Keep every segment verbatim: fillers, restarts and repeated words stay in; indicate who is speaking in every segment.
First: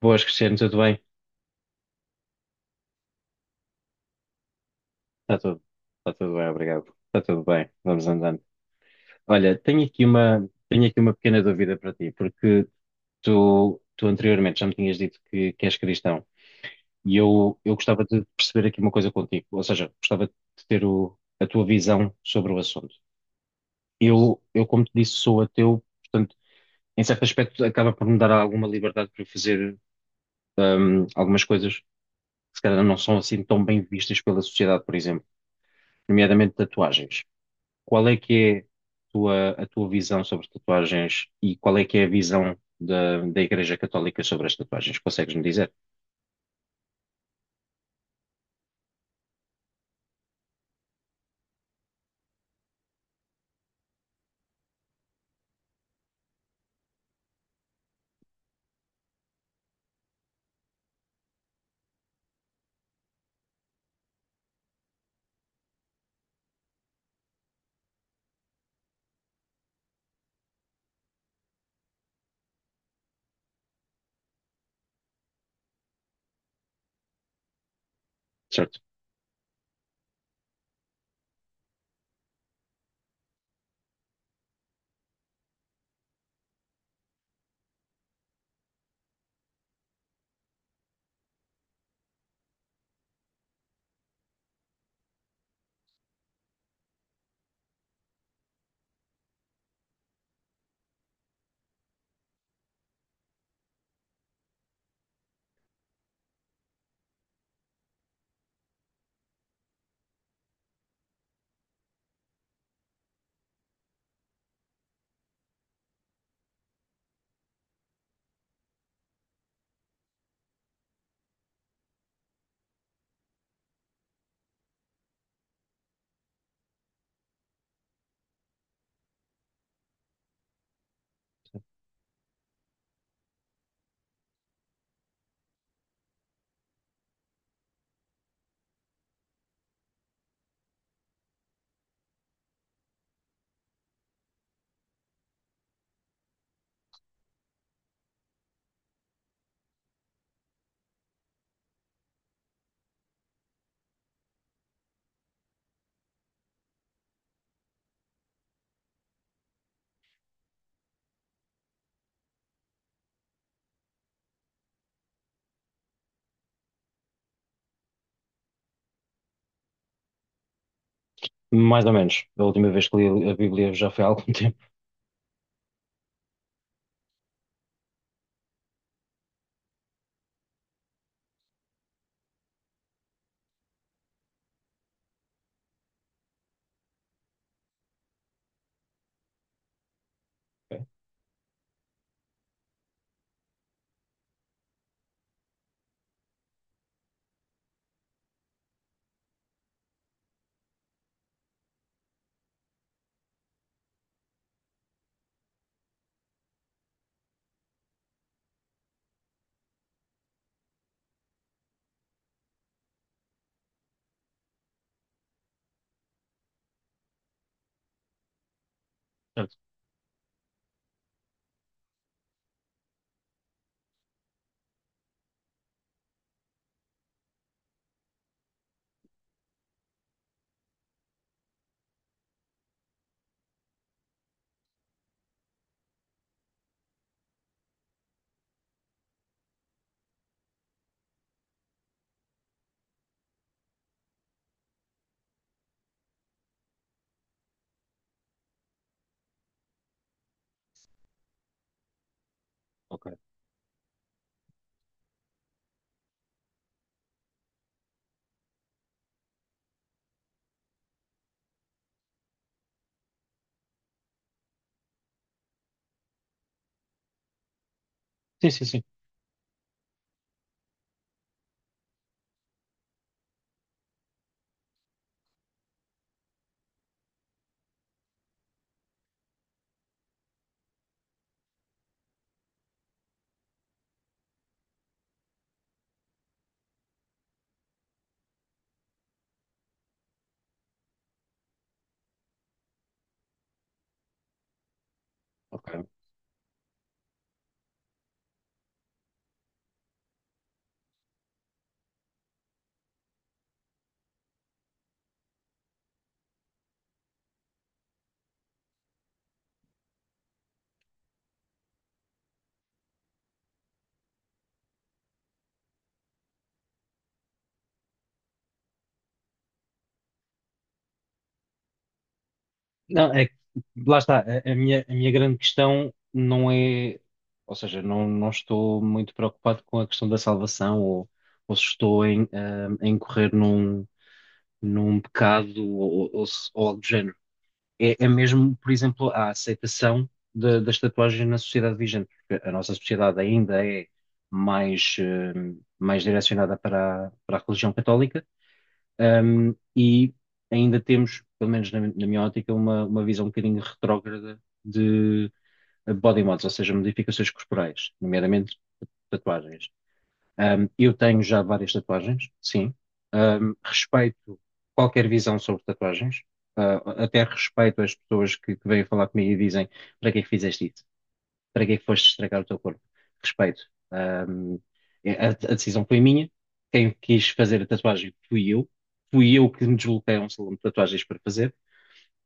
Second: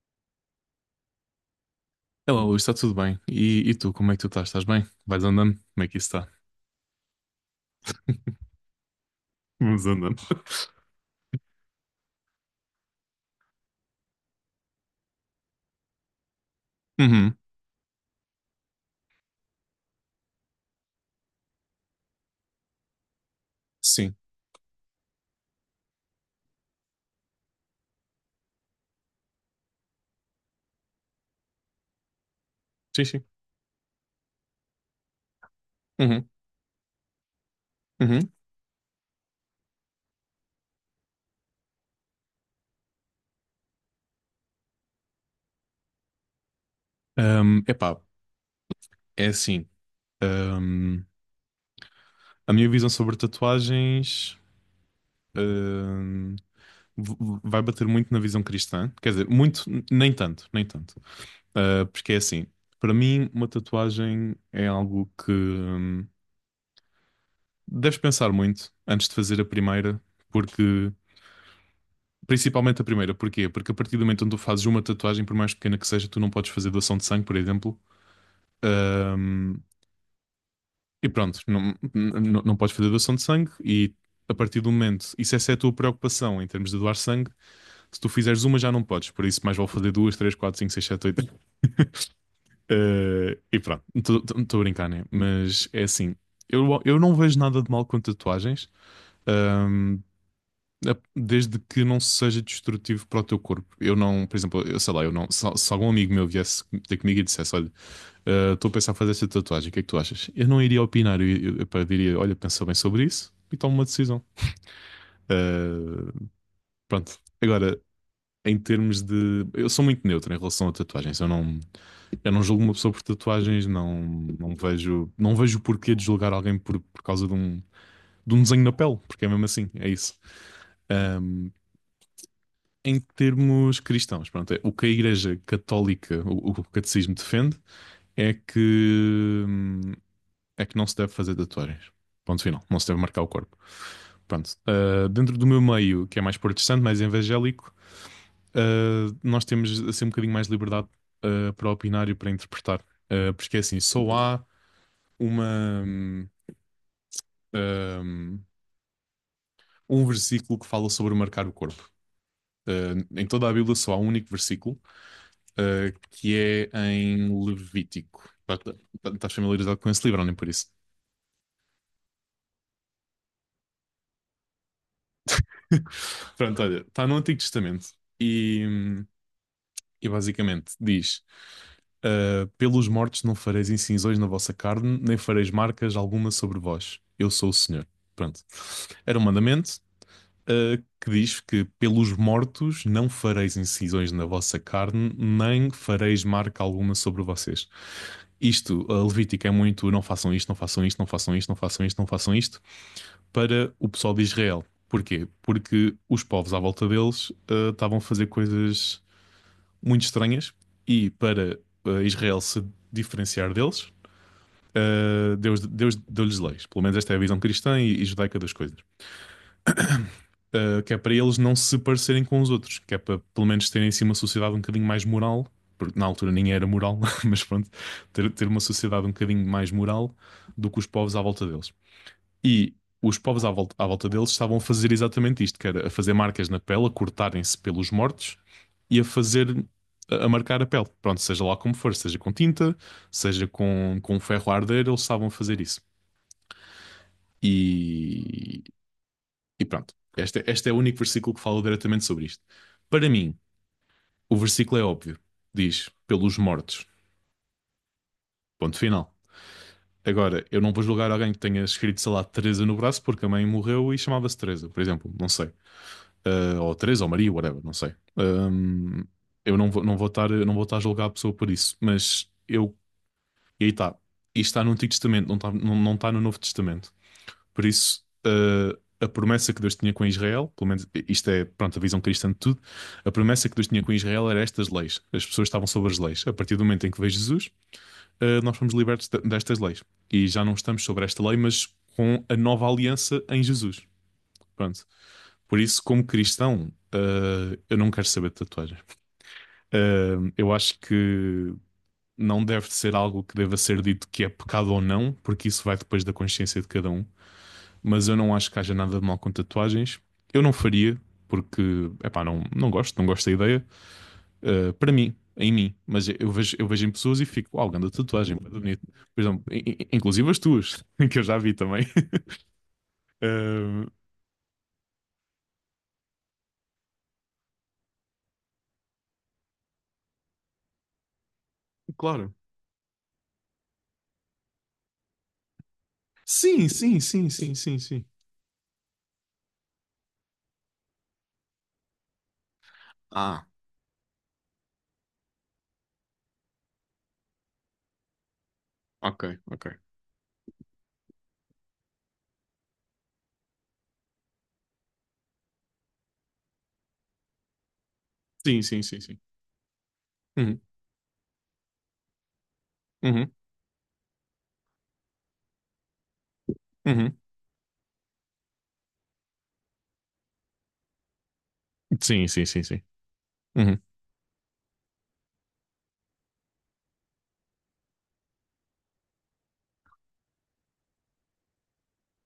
Speaker 1: Boas, Cristiano, tudo bem?
Speaker 2: Olá, Luís, está tudo bem? E, e tu, como é que tu estás? Estás bem? Vais
Speaker 1: Está
Speaker 2: andando?
Speaker 1: tudo,
Speaker 2: Como é que isso
Speaker 1: está
Speaker 2: está?
Speaker 1: tudo bem, obrigado. Está tudo bem, vamos andando. Olha, tenho
Speaker 2: Vamos
Speaker 1: aqui
Speaker 2: andando.
Speaker 1: uma, tenho aqui uma pequena dúvida para ti, porque tu, tu anteriormente já me tinhas dito que, que és cristão e
Speaker 2: Uhum.
Speaker 1: eu, eu gostava de perceber aqui uma coisa contigo, ou seja, gostava de ter o- a tua visão sobre o assunto.
Speaker 2: Sim,
Speaker 1: Eu, eu, como te disse, sou ateu, portanto, em certo aspecto, acaba por me dar alguma liberdade para eu fazer hum, algumas coisas que se calhar não
Speaker 2: sim,
Speaker 1: são
Speaker 2: sim.
Speaker 1: assim tão bem vistas pela sociedade, por exemplo,
Speaker 2: Uhum.
Speaker 1: nomeadamente tatuagens. Qual é
Speaker 2: Uhum.
Speaker 1: que é tua- a tua visão sobre tatuagens e qual é que é a visão da, da Igreja Católica sobre as tatuagens? Consegues-me dizer?
Speaker 2: Um, epá, é assim. um, a minha visão sobre tatuagens um, v- v- vai bater muito na visão cristã. Quer dizer, muito, n- nem tanto, nem tanto. Uh, porque é assim, para mim, uma tatuagem é algo que um, deves pensar muito antes de fazer a primeira, porque… Principalmente a primeira, porquê? Porque a partir do momento onde tu fazes uma tatuagem, por mais pequena que seja, tu não podes fazer doação de sangue, por exemplo.
Speaker 1: Certo.
Speaker 2: Ahm, e pronto, não, não, não podes fazer doação de sangue. E a partir do momento, e se essa é a tua preocupação em termos de doar sangue, se tu fizeres uma já não podes. Por isso, mais vale fazer duas, três, quatro, cinco, seis, sete, oito. Ah, e pronto, estou a brincar, né? Mas é assim, eu, eu não vejo nada de mal com tatuagens. Ahm, a- Desde que não seja destrutivo para o teu corpo. Eu não, por exemplo, eu sei lá, eu não. Se, se algum amigo meu viesse ter comigo e dissesse, olha, eh, estou a pensar em fazer esta tatuagem, o que é que tu achas? Eu não iria opinar, eu, eu, eu pá, diria, olha, pensa bem sobre isso e toma uma decisão. Eh, Pronto. Agora, em termos de… Eu sou muito neutro em relação a tatuagens. Eu não, eu não julgo uma pessoa por tatuagens, não, não vejo, não vejo o porquê de julgar alguém por, por causa de um, de um desenho na pele, porque é mesmo assim, é isso. Em termos cristãos, pronto, é, o que a Igreja Católica, o, o catecismo defende, é que, hum, é que não se deve fazer tatuagens. Ponto final, não se deve marcar o corpo. Pronto, ah, dentro do meu meio, que é mais protestante, mais evangélico, ah, nós temos assim um bocadinho mais de liberdade ah, para opinar e para interpretar. Ah, porque é assim, só há uma, hum, ah, um versículo que fala sobre marcar o corpo. Ah, em toda a Bíblia só há um único versículo eh, que é em Levítico. Pá, tá- pá, estás familiarizado com esse livro, ou nem por isso?
Speaker 1: Mais ou menos. A última vez que li a Bíblia já foi há algum tempo.
Speaker 2: Pronto, olha, está no Antigo Testamento e, hum, e basicamente diz: ah, pelos mortos não fareis incisões na vossa carne, nem fareis marcas alguma sobre vós. Eu sou o Senhor. Pronto. Era um mandamento uh,
Speaker 1: Ok.
Speaker 2: que diz que pelos mortos não fareis incisões na vossa carne, nem fareis marca alguma sobre vocês. Isto, a Levítica é muito não façam isto, não façam isto, não façam isto, não façam isto, não façam isto, para o pessoal de Israel. Porquê? Porque os povos à volta deles uh, estavam a fazer coisas muito estranhas e para uh, Israel se diferenciar deles, uh, Deus, Deus deu-lhes leis. Pelo menos esta é a visão cristã e, e judaica das coisas.
Speaker 1: Certo.
Speaker 2: Uh, que é para eles não se parecerem com os outros, que é para pelo menos terem assim uma sociedade um bocadinho mais moral, porque na altura nem era moral, mas pronto, ter, ter uma sociedade um bocadinho mais moral do que os povos à volta deles. E os povos à volta, à volta deles estavam a fazer exatamente isto, que era a fazer marcas na pele, a cortarem-se pelos mortos e a fazer, a, a marcar a pele. Pronto, seja lá como for, seja com tinta, seja com, com ferro a arder, eles estavam a fazer isso. E, e pronto, este, este é o único versículo que fala diretamente sobre isto.
Speaker 1: Ok.
Speaker 2: Para mim, o versículo é óbvio. Diz, pelos mortos. Ponto final. Agora, eu não vou julgar alguém que tenha escrito, sei lá, Teresa no braço porque a mãe morreu e chamava-se Teresa, por exemplo. Não sei. Ah, ou Teresa ou Maria, whatever, não sei.
Speaker 1: Sim, sim, sim.
Speaker 2: Ahm, eu não vou, não vou estar, não vou estar a julgar a pessoa por isso. Mas eu… E aí está. Isto está no Antigo Testamento, não está, não, não está no Novo Testamento. Por isso, eh, a promessa que Deus tinha com Israel, pelo menos isto é, pronto, a visão cristã de tudo, a promessa que Deus tinha com Israel era estas leis. As pessoas estavam sobre as leis. A partir do momento em que veio Jesus, eh, nós fomos libertos de- destas leis. E já não estamos sobre esta lei, mas com a nova aliança em Jesus. Pronto. Por
Speaker 1: Ok.
Speaker 2: isso, como cristão, eh, eu não quero saber de tatuagens. Eh, eu acho que não deve ser algo que deva ser dito que é pecado ou não, porque isso vai depois da consciência de cada um, mas eu não acho que haja nada de mal com tatuagens. Eu não faria, porque, epá, não, não gosto, não gosto da ideia. Uh, para mim, em mim, mas eu vejo, eu vejo em pessoas e fico, uau, grande tatuagem, muito bonito. Por exemplo, inclusive as tuas, que eu já vi também.
Speaker 1: Não, é, que-
Speaker 2: Uh,
Speaker 1: Lá está. A, a minha, a minha grande questão não é, ou seja, não, não estou muito preocupado com a questão da salvação ou, ou se estou em,
Speaker 2: claro.
Speaker 1: ah, em correr num, num pecado ou, ou, ou se- ou
Speaker 2: Sim,
Speaker 1: algo do
Speaker 2: sim,
Speaker 1: género.
Speaker 2: sim, sim, sim,
Speaker 1: É,
Speaker 2: sim.
Speaker 1: é mesmo, por exemplo, a aceitação da- das tatuagens na sociedade vigente, porque a nossa sociedade
Speaker 2: Ah,
Speaker 1: ainda é mais, eh, mais direcionada para a, para a religião católica,
Speaker 2: ok,
Speaker 1: ehm,
Speaker 2: ok.
Speaker 1: e ainda temos, pelo menos na, na minha ótica, uma, uma visão um bocadinho retrógrada de body mods, ou seja, modificações corporais, nomeadamente
Speaker 2: Sim, sim, sim, sim.
Speaker 1: tatuagens.
Speaker 2: Uhum,
Speaker 1: Um, eu tenho já várias tatuagens, sim.
Speaker 2: uhum,
Speaker 1: Um, respeito qualquer visão sobre tatuagens. Uh,
Speaker 2: uhum.
Speaker 1: até respeito as pessoas que, que vêm falar comigo e dizem: para que é que fizeste isso? Para que é que foste
Speaker 2: Sim,
Speaker 1: estragar o
Speaker 2: sim,
Speaker 1: teu
Speaker 2: sim,
Speaker 1: corpo?
Speaker 2: sim.
Speaker 1: Respeito.
Speaker 2: Uhum.
Speaker 1: Um, a, a decisão foi minha. Quem quis fazer a tatuagem fui eu. Fui eu que me desloquei a um salão de tatuagens para fazer.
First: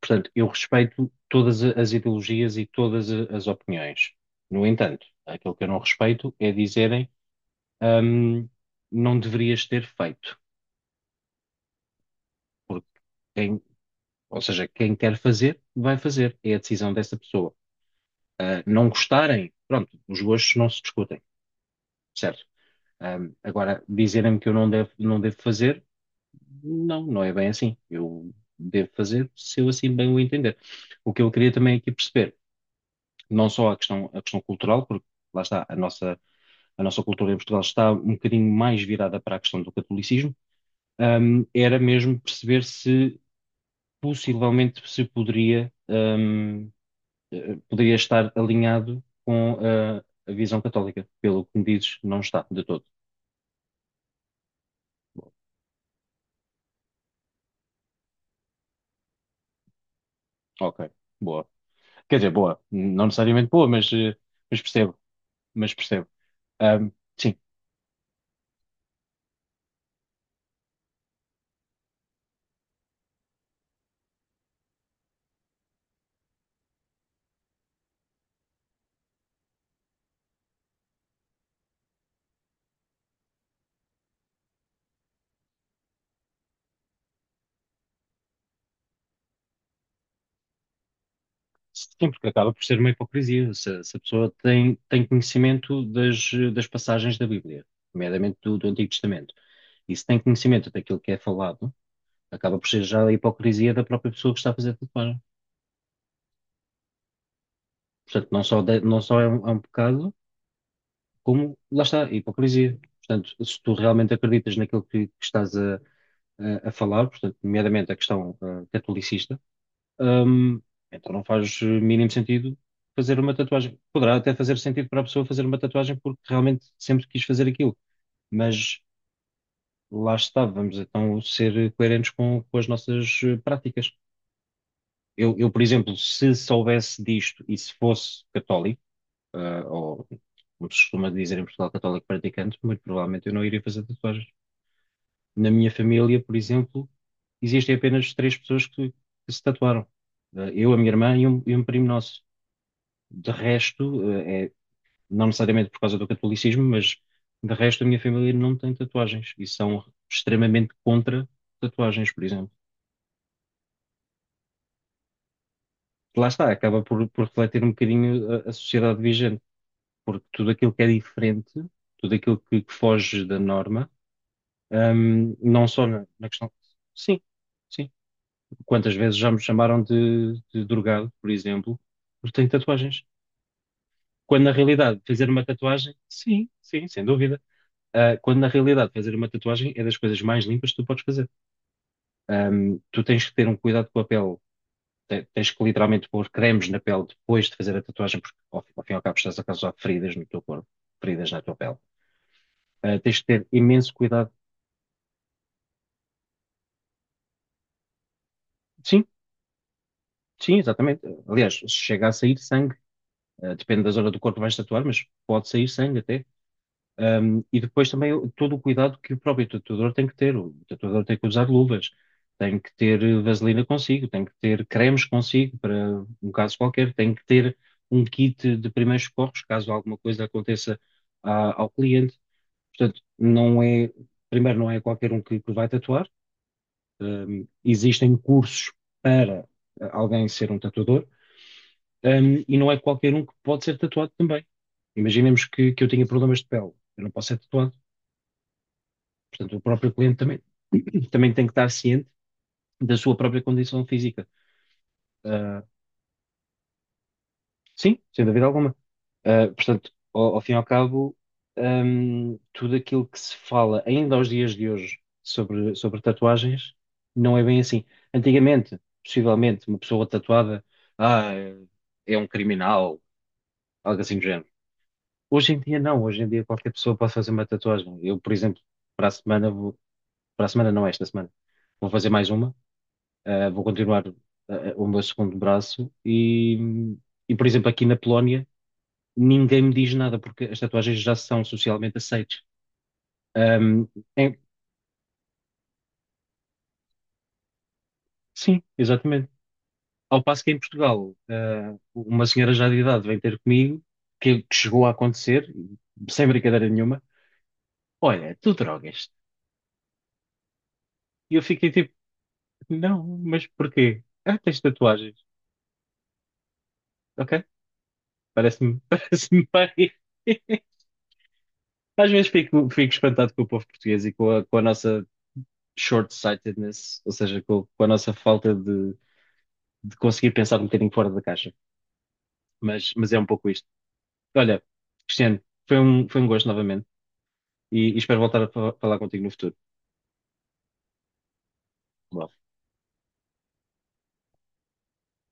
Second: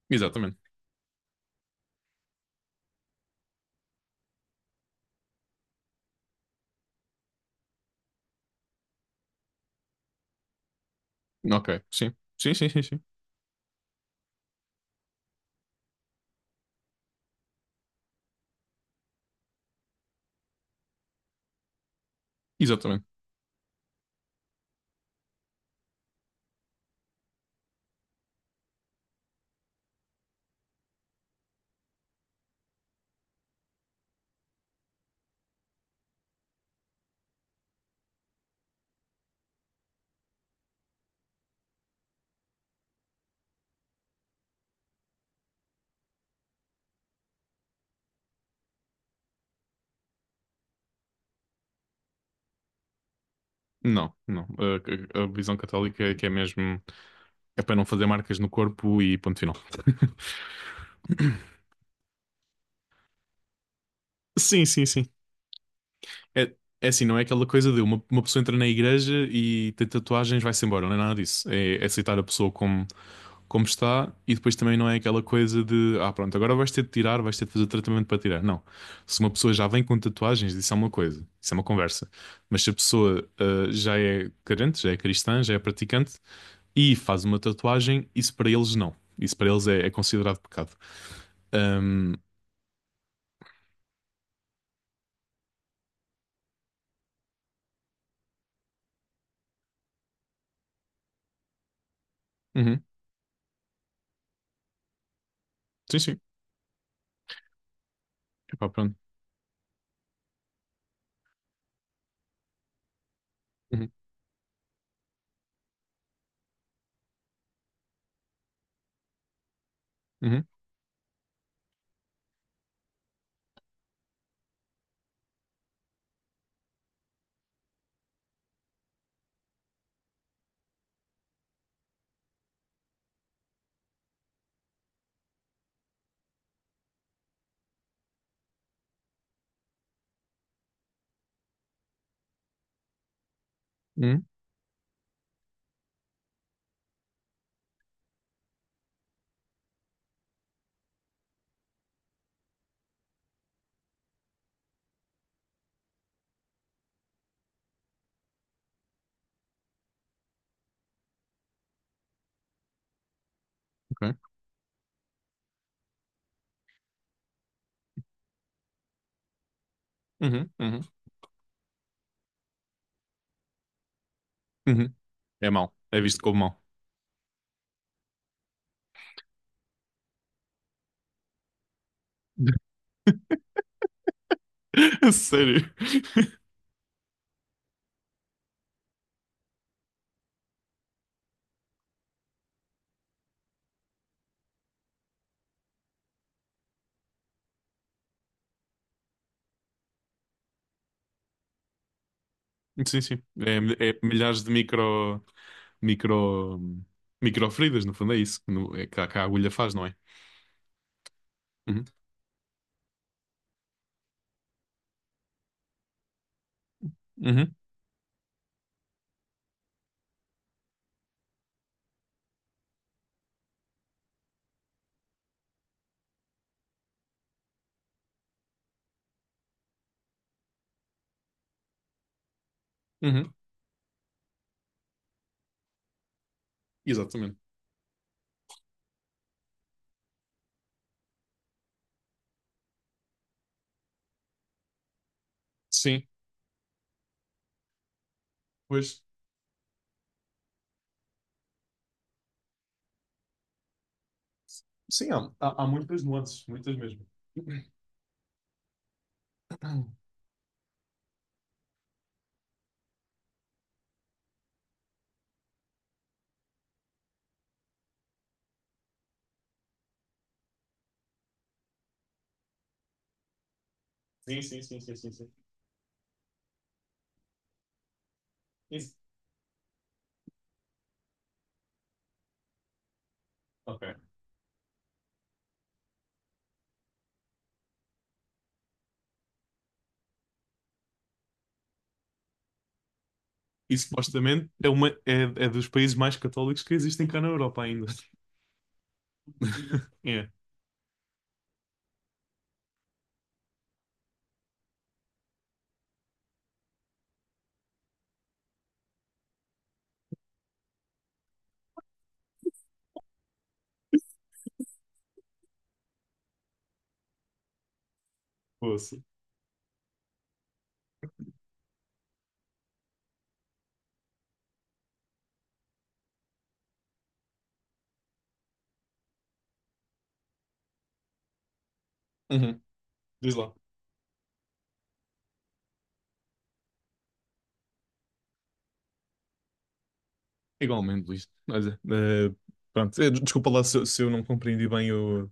Speaker 1: Portanto, eu
Speaker 2: Exatamente.
Speaker 1: respeito todas a- as ideologias e todas a- as opiniões. No entanto, aquilo que eu não respeito é dizerem hum, não deverias ter feito.
Speaker 2: Ok, sim. Sim, sim, sim,
Speaker 1: Porque
Speaker 2: sim.
Speaker 1: quem, ou seja, quem quer fazer, vai fazer. É a decisão dessa pessoa. Ah, não gostarem, pronto, os gostos não se discutem, certo?
Speaker 2: Exatamente.
Speaker 1: Hum, agora, dizerem-me que eu não devo, não devo fazer, não, não é bem assim. Eu devo fazer se eu assim bem o entender. O que eu queria também aqui perceber, não só a questão, a questão cultural, porque lá está, a nossa, a nossa cultura em Portugal está um bocadinho mais virada para a questão do catolicismo, hum, era mesmo perceber se possivelmente se poderia, hum, eh, poderia estar alinhado com eh, a visão católica. Pelo que me dizes, não está de todo.
Speaker 2: Não, não. A, a- a visão católica é que é mesmo. É para não fazer marcas no corpo e ponto final.
Speaker 1: Ok, boa. Quer dizer, boa, não necessariamente boa, mas, eh, mas
Speaker 2: Sim, sim,
Speaker 1: percebo,
Speaker 2: sim.
Speaker 1: mas percebo.
Speaker 2: É, é
Speaker 1: Hum,
Speaker 2: assim, não é
Speaker 1: sim,
Speaker 2: aquela coisa de uma, uma pessoa entra na igreja e tem tatuagens, vai-se embora, não é nada disso. É, é aceitar a pessoa como, como está e depois também não é aquela coisa de ah, pronto, agora vais ter de tirar, vais ter de fazer tratamento para tirar. Não. Se uma pessoa já vem com tatuagens, isso é uma coisa, isso é uma conversa. Mas se a pessoa ah, já é crente, já é cristã, já é praticante e faz uma tatuagem, isso para eles não. Isso para eles é, é considerado pecado.
Speaker 1: sim,
Speaker 2: Ahm,
Speaker 1: porque acaba por ser uma hipocrisia. Se, se a pessoa tem, tem conhecimento das, das passagens da Bíblia, nomeadamente do, do Antigo Testamento, e se tem conhecimento daquilo que é falado, acaba por
Speaker 2: uhum.
Speaker 1: ser já a hipocrisia da própria pessoa que está a fazer tatuagem.
Speaker 2: Sim, sim.
Speaker 1: Portanto, não só,
Speaker 2: Epá,
Speaker 1: de-
Speaker 2: pronto.
Speaker 1: não só é um, é um pecado, como lá está, a hipocrisia. Portanto, se tu
Speaker 2: Uhum,
Speaker 1: realmente acreditas naquilo que, que estás a, a- a falar, portanto, nomeadamente a questão ah, catolicista,
Speaker 2: uhum,
Speaker 1: hum, então não faz eh, mínimo sentido fazer uma tatuagem. Poderá até fazer sentido para a pessoa fazer uma tatuagem porque realmente sempre quis fazer aquilo, mas lá está, vamos então ser coerentes com, com as nossas eh, práticas. Eu, eu, por exemplo, se soubesse disto e se fosse católico, ah, ou como se costuma dizer em Portugal, católico praticante, muito provavelmente eu não iria fazer tatuagens.
Speaker 2: uhum,
Speaker 1: Na minha família, por exemplo, existem apenas três pessoas que, que se tatuaram. Ah, eu, a minha irmã e um, e um primo nosso. De resto, ah, é, não necessariamente por causa do catolicismo, mas de resto a minha família não tem tatuagens e são extremamente contra tatuagens, por exemplo.
Speaker 2: ok.
Speaker 1: Lá está, acaba por, por refletir um bocadinho a, a sociedade vigente, porque
Speaker 2: Uhum,
Speaker 1: tudo aquilo que
Speaker 2: uhum,
Speaker 1: é diferente, tudo aquilo que que foge da norma.
Speaker 2: uhum.
Speaker 1: Ahm,
Speaker 2: É
Speaker 1: não
Speaker 2: mau.
Speaker 1: só
Speaker 2: É
Speaker 1: na,
Speaker 2: visto
Speaker 1: na
Speaker 2: como
Speaker 1: questão.
Speaker 2: mau.
Speaker 1: Sim, sim. Quantas vezes já me chamaram de, de drogado, por exemplo, porque tenho tatuagens. Quando na realidade
Speaker 2: A
Speaker 1: fazer uma
Speaker 2: sério.
Speaker 1: tatuagem, sim, sim, sem dúvida. Ah, quando na realidade fazer uma tatuagem é das coisas mais limpas que tu podes fazer. Ahm, tu tens que ter um cuidado com a pele. Te- Tens que literalmente pôr cremes na pele depois de fazer a tatuagem, porque ao, fim- ao fim e ao cabo estás a causar feridas no teu corpo, feridas na tua pele. Ah,
Speaker 2: Sim,
Speaker 1: tens
Speaker 2: sim.
Speaker 1: que ter
Speaker 2: É, mi-
Speaker 1: imenso
Speaker 2: é
Speaker 1: cuidado.
Speaker 2: milhares de micro, micro, micro feridas, no fundo, é isso que, no- é que
Speaker 1: Sim,
Speaker 2: a, que a agulha faz, não é?
Speaker 1: sim, exatamente. Aliás, se
Speaker 2: Uhum,
Speaker 1: chega a sair sangue. Uh, depende da zona do corpo que vais tatuar, mas pode sair sangue até. Um,
Speaker 2: uhum,
Speaker 1: e depois também o- todo o cuidado que o próprio tatuador tem que ter. O tatuador tem que usar luvas, tem que ter eh, vaselina consigo, tem que ter cremes consigo para um caso qualquer, tem que ter um kit de primeiros socorros caso alguma coisa aconteça a- ao cliente. Portanto,
Speaker 2: uhum.
Speaker 1: não é, primeiro, não é qualquer um que, que vai tatuar.
Speaker 2: Exatamente.
Speaker 1: Um, existem cursos para eh, alguém ser um tatuador um, e não é qualquer um que pode ser tatuado também. Imaginemos que, que eu tenha
Speaker 2: Sim,
Speaker 1: problemas de pele, eu não posso ser tatuado.
Speaker 2: pois.
Speaker 1: Portanto, o próprio cliente também, também tem que estar ciente da sua própria condição física.
Speaker 2: Sim, há,
Speaker 1: Ah,
Speaker 2: há, há muitas nuances, muitas mesmo.
Speaker 1: sim, sem dúvida alguma. Ah, portanto, ao, ao fim e ao cabo, hum, tudo aquilo que se fala ainda aos dias de hoje sobre, sobre tatuagens não é bem assim. Antigamente, possivelmente, uma pessoa tatuada, ah, é um criminal, algo assim do
Speaker 2: Sim,
Speaker 1: género.
Speaker 2: sim, sim, sim, sim, sim.
Speaker 1: Hoje em dia não, hoje em dia qualquer pessoa pode fazer uma tatuagem. Eu, por exemplo,
Speaker 2: Isso.
Speaker 1: para a semana vou, para a semana não, esta semana, vou fazer mais uma, eh, vou
Speaker 2: Ok.
Speaker 1: continuar eh, o meu segundo braço e, e, por exemplo, aqui na Polónia ninguém me diz nada porque as tatuagens já são socialmente aceites.
Speaker 2: E
Speaker 1: Ahm, em-
Speaker 2: supostamente é, uma, é, é dos países mais católicos que existem cá na Europa ainda.
Speaker 1: sim, exatamente. Ao
Speaker 2: É.
Speaker 1: passo que em Portugal, eh, uma senhora já de idade vem ter comigo, que, que chegou a acontecer, sem brincadeira nenhuma, olha, tu drogas. E eu fiquei tipo, não, mas porquê? Ah, tens tatuagens. Ok? Parece-me,
Speaker 2: Poça.
Speaker 1: parece-me bem. Às vezes fico, fico espantado com o povo português e com a, com a nossa short-sightedness, ou seja, com, com a nossa falta de, de conseguir pensar um bocadinho fora da caixa.
Speaker 2: Uhum.
Speaker 1: Mas, mas é um
Speaker 2: Diz
Speaker 1: pouco
Speaker 2: lá.
Speaker 1: isto. Olha, Cristiano, foi um, foi um gosto novamente e, e espero voltar a fa- falar contigo no futuro.
Speaker 2: Igualmente, Luís. Olha,
Speaker 1: Bom.
Speaker 2: eh, pronto, eh, desculpa lá se, se eu não compreendi bem o-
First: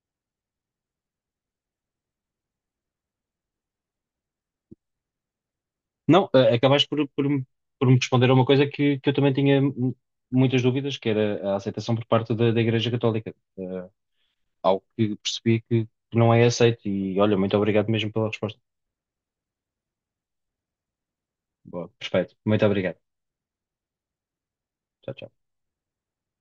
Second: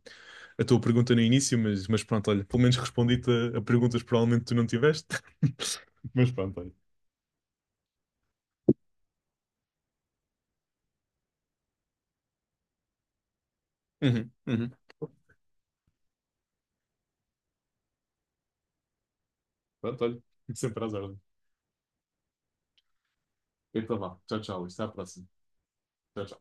Speaker 2: a tua pergunta no início, mas, mas pronto, olha, pelo menos respondi-te a, a perguntas que provavelmente tu não tiveste.
Speaker 1: Não,
Speaker 2: Mas
Speaker 1: eh,
Speaker 2: pronto, olha.
Speaker 1: acabaste por, por, me- por me responder a uma coisa que, que eu também tinha mu- muitas dúvidas, que era a aceitação por parte da, da Igreja Católica. Eh,
Speaker 2: Uhum, uhum.
Speaker 1: algo que percebi que que não é aceito. E olha, muito obrigado mesmo pela resposta.
Speaker 2: Pronto, olha. Sempre às ordens.
Speaker 1: Boa, perfeito. Muito obrigado.
Speaker 2: Então vá. Tchau, tchau. Luís. Até à
Speaker 1: Tchau,
Speaker 2: próxima.
Speaker 1: tchau.
Speaker 2: Tchau, tchau.